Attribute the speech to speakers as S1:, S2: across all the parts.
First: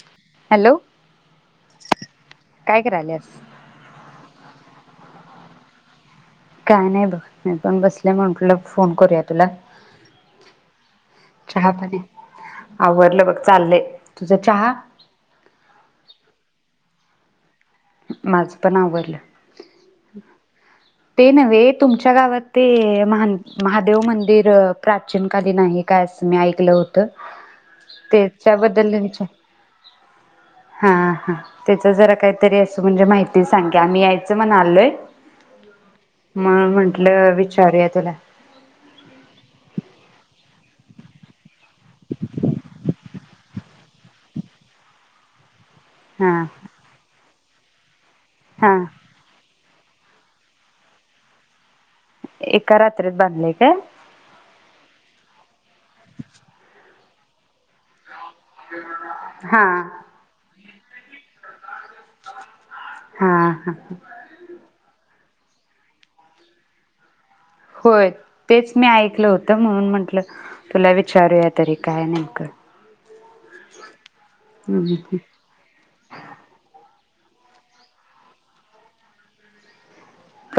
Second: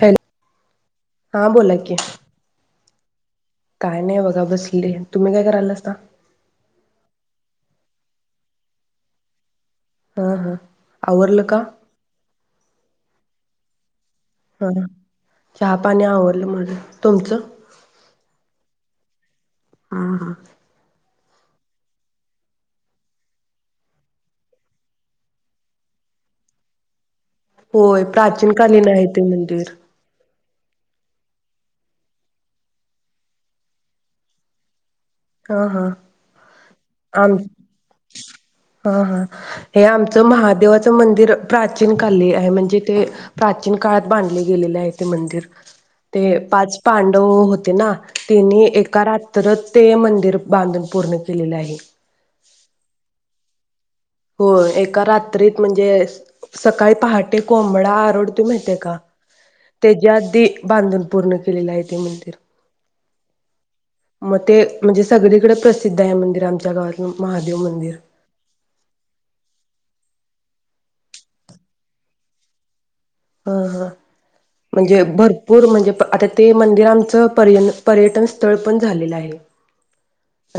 S1: Hello,
S2: hello
S1: हा बोला कि
S2: काय करायल्यास?
S1: काय नाही बघा बसले. तुम्ही काय करायलायस?
S2: काय नाही बघ मी पण बसले, म्हणल फोन करूया तुला
S1: ह ह आवरलं का?
S2: चहा पाणी आवरलं बघ चाललंय तुझं
S1: हा..
S2: चहा
S1: चहा-पाणी आवरलं माझं. तुमचं?
S2: माझं पण आवरलं.
S1: हा.. हा..
S2: ते नव्हे तुमच्या गावात ते महान महादेव मंदिर प्राचीन कालीन आहे. काय तुमी ऐकलं होतं, तेच
S1: होय प्राचीन कालीन
S2: त्याच्याबद्दल
S1: आहे ते
S2: विचार
S1: मंदिर
S2: हा हा तेच जरा काहीतरी म्हणजे माहिती सांग्या आम्ही यायचं म्हणलोय
S1: हा हा
S2: मग म्हंटलं
S1: आम
S2: विचारू याच काय?
S1: हा.. हा.. हे आमचं महादेवाचं मंदिर प्राचीन काली आहे म्हणजे ते प्राचीन काळात बांधले गेलेले आहे ते मंदिर ते
S2: हा
S1: पाच पांडव होते ना, त्यांनी
S2: हा
S1: एका रात्र ते मं मंदिर बांधून पूर्ण केलेलं आहे.
S2: एका रात्रीत बांधलेय काय?
S1: हो एका रात्रीत म्हणजे सकाळी पहाटे कोंबडा ओरड आडरतोय माहितय का,
S2: हा
S1: त्याच्या आधी बांधून पूर्ण केलेलं आहे ते मंदिर
S2: हा.. हा..
S1: मग ते म्हणजे सगळीकडे प्रसिद्ध आहे, मंदिर आमच्या गावातल महादेव मंदिर
S2: होय तेच मी ऐकलं होतं, म्हणून म्हटलं तुला विचारूया तरी काय नेमकं
S1: ह ह म्हणजे
S2: हम्म
S1: बघ म्हणजे आता ते मंदिर आमचं पर्यन पर्यटन स्थळ पण झालेलं आहे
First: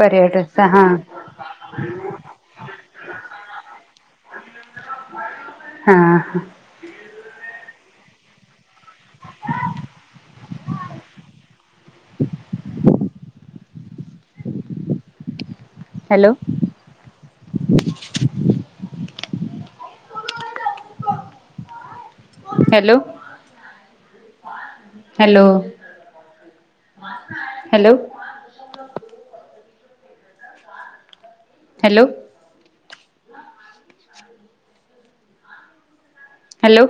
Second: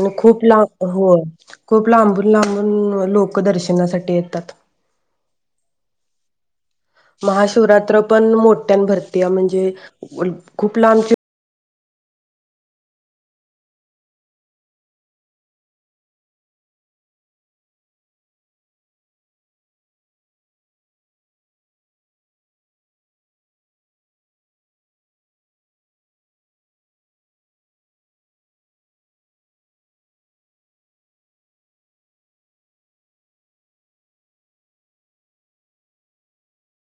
S1: हो खूप ला
S2: हा
S1: हो खूप लांबून लांबून लोक दर्शनासाठी येतात.
S2: हा..
S1: महाशिवरात्र पण मोठ्यान भरती म्हणजे खूप लांब
S2: [inaudible] hello! Hello hello hello hello hello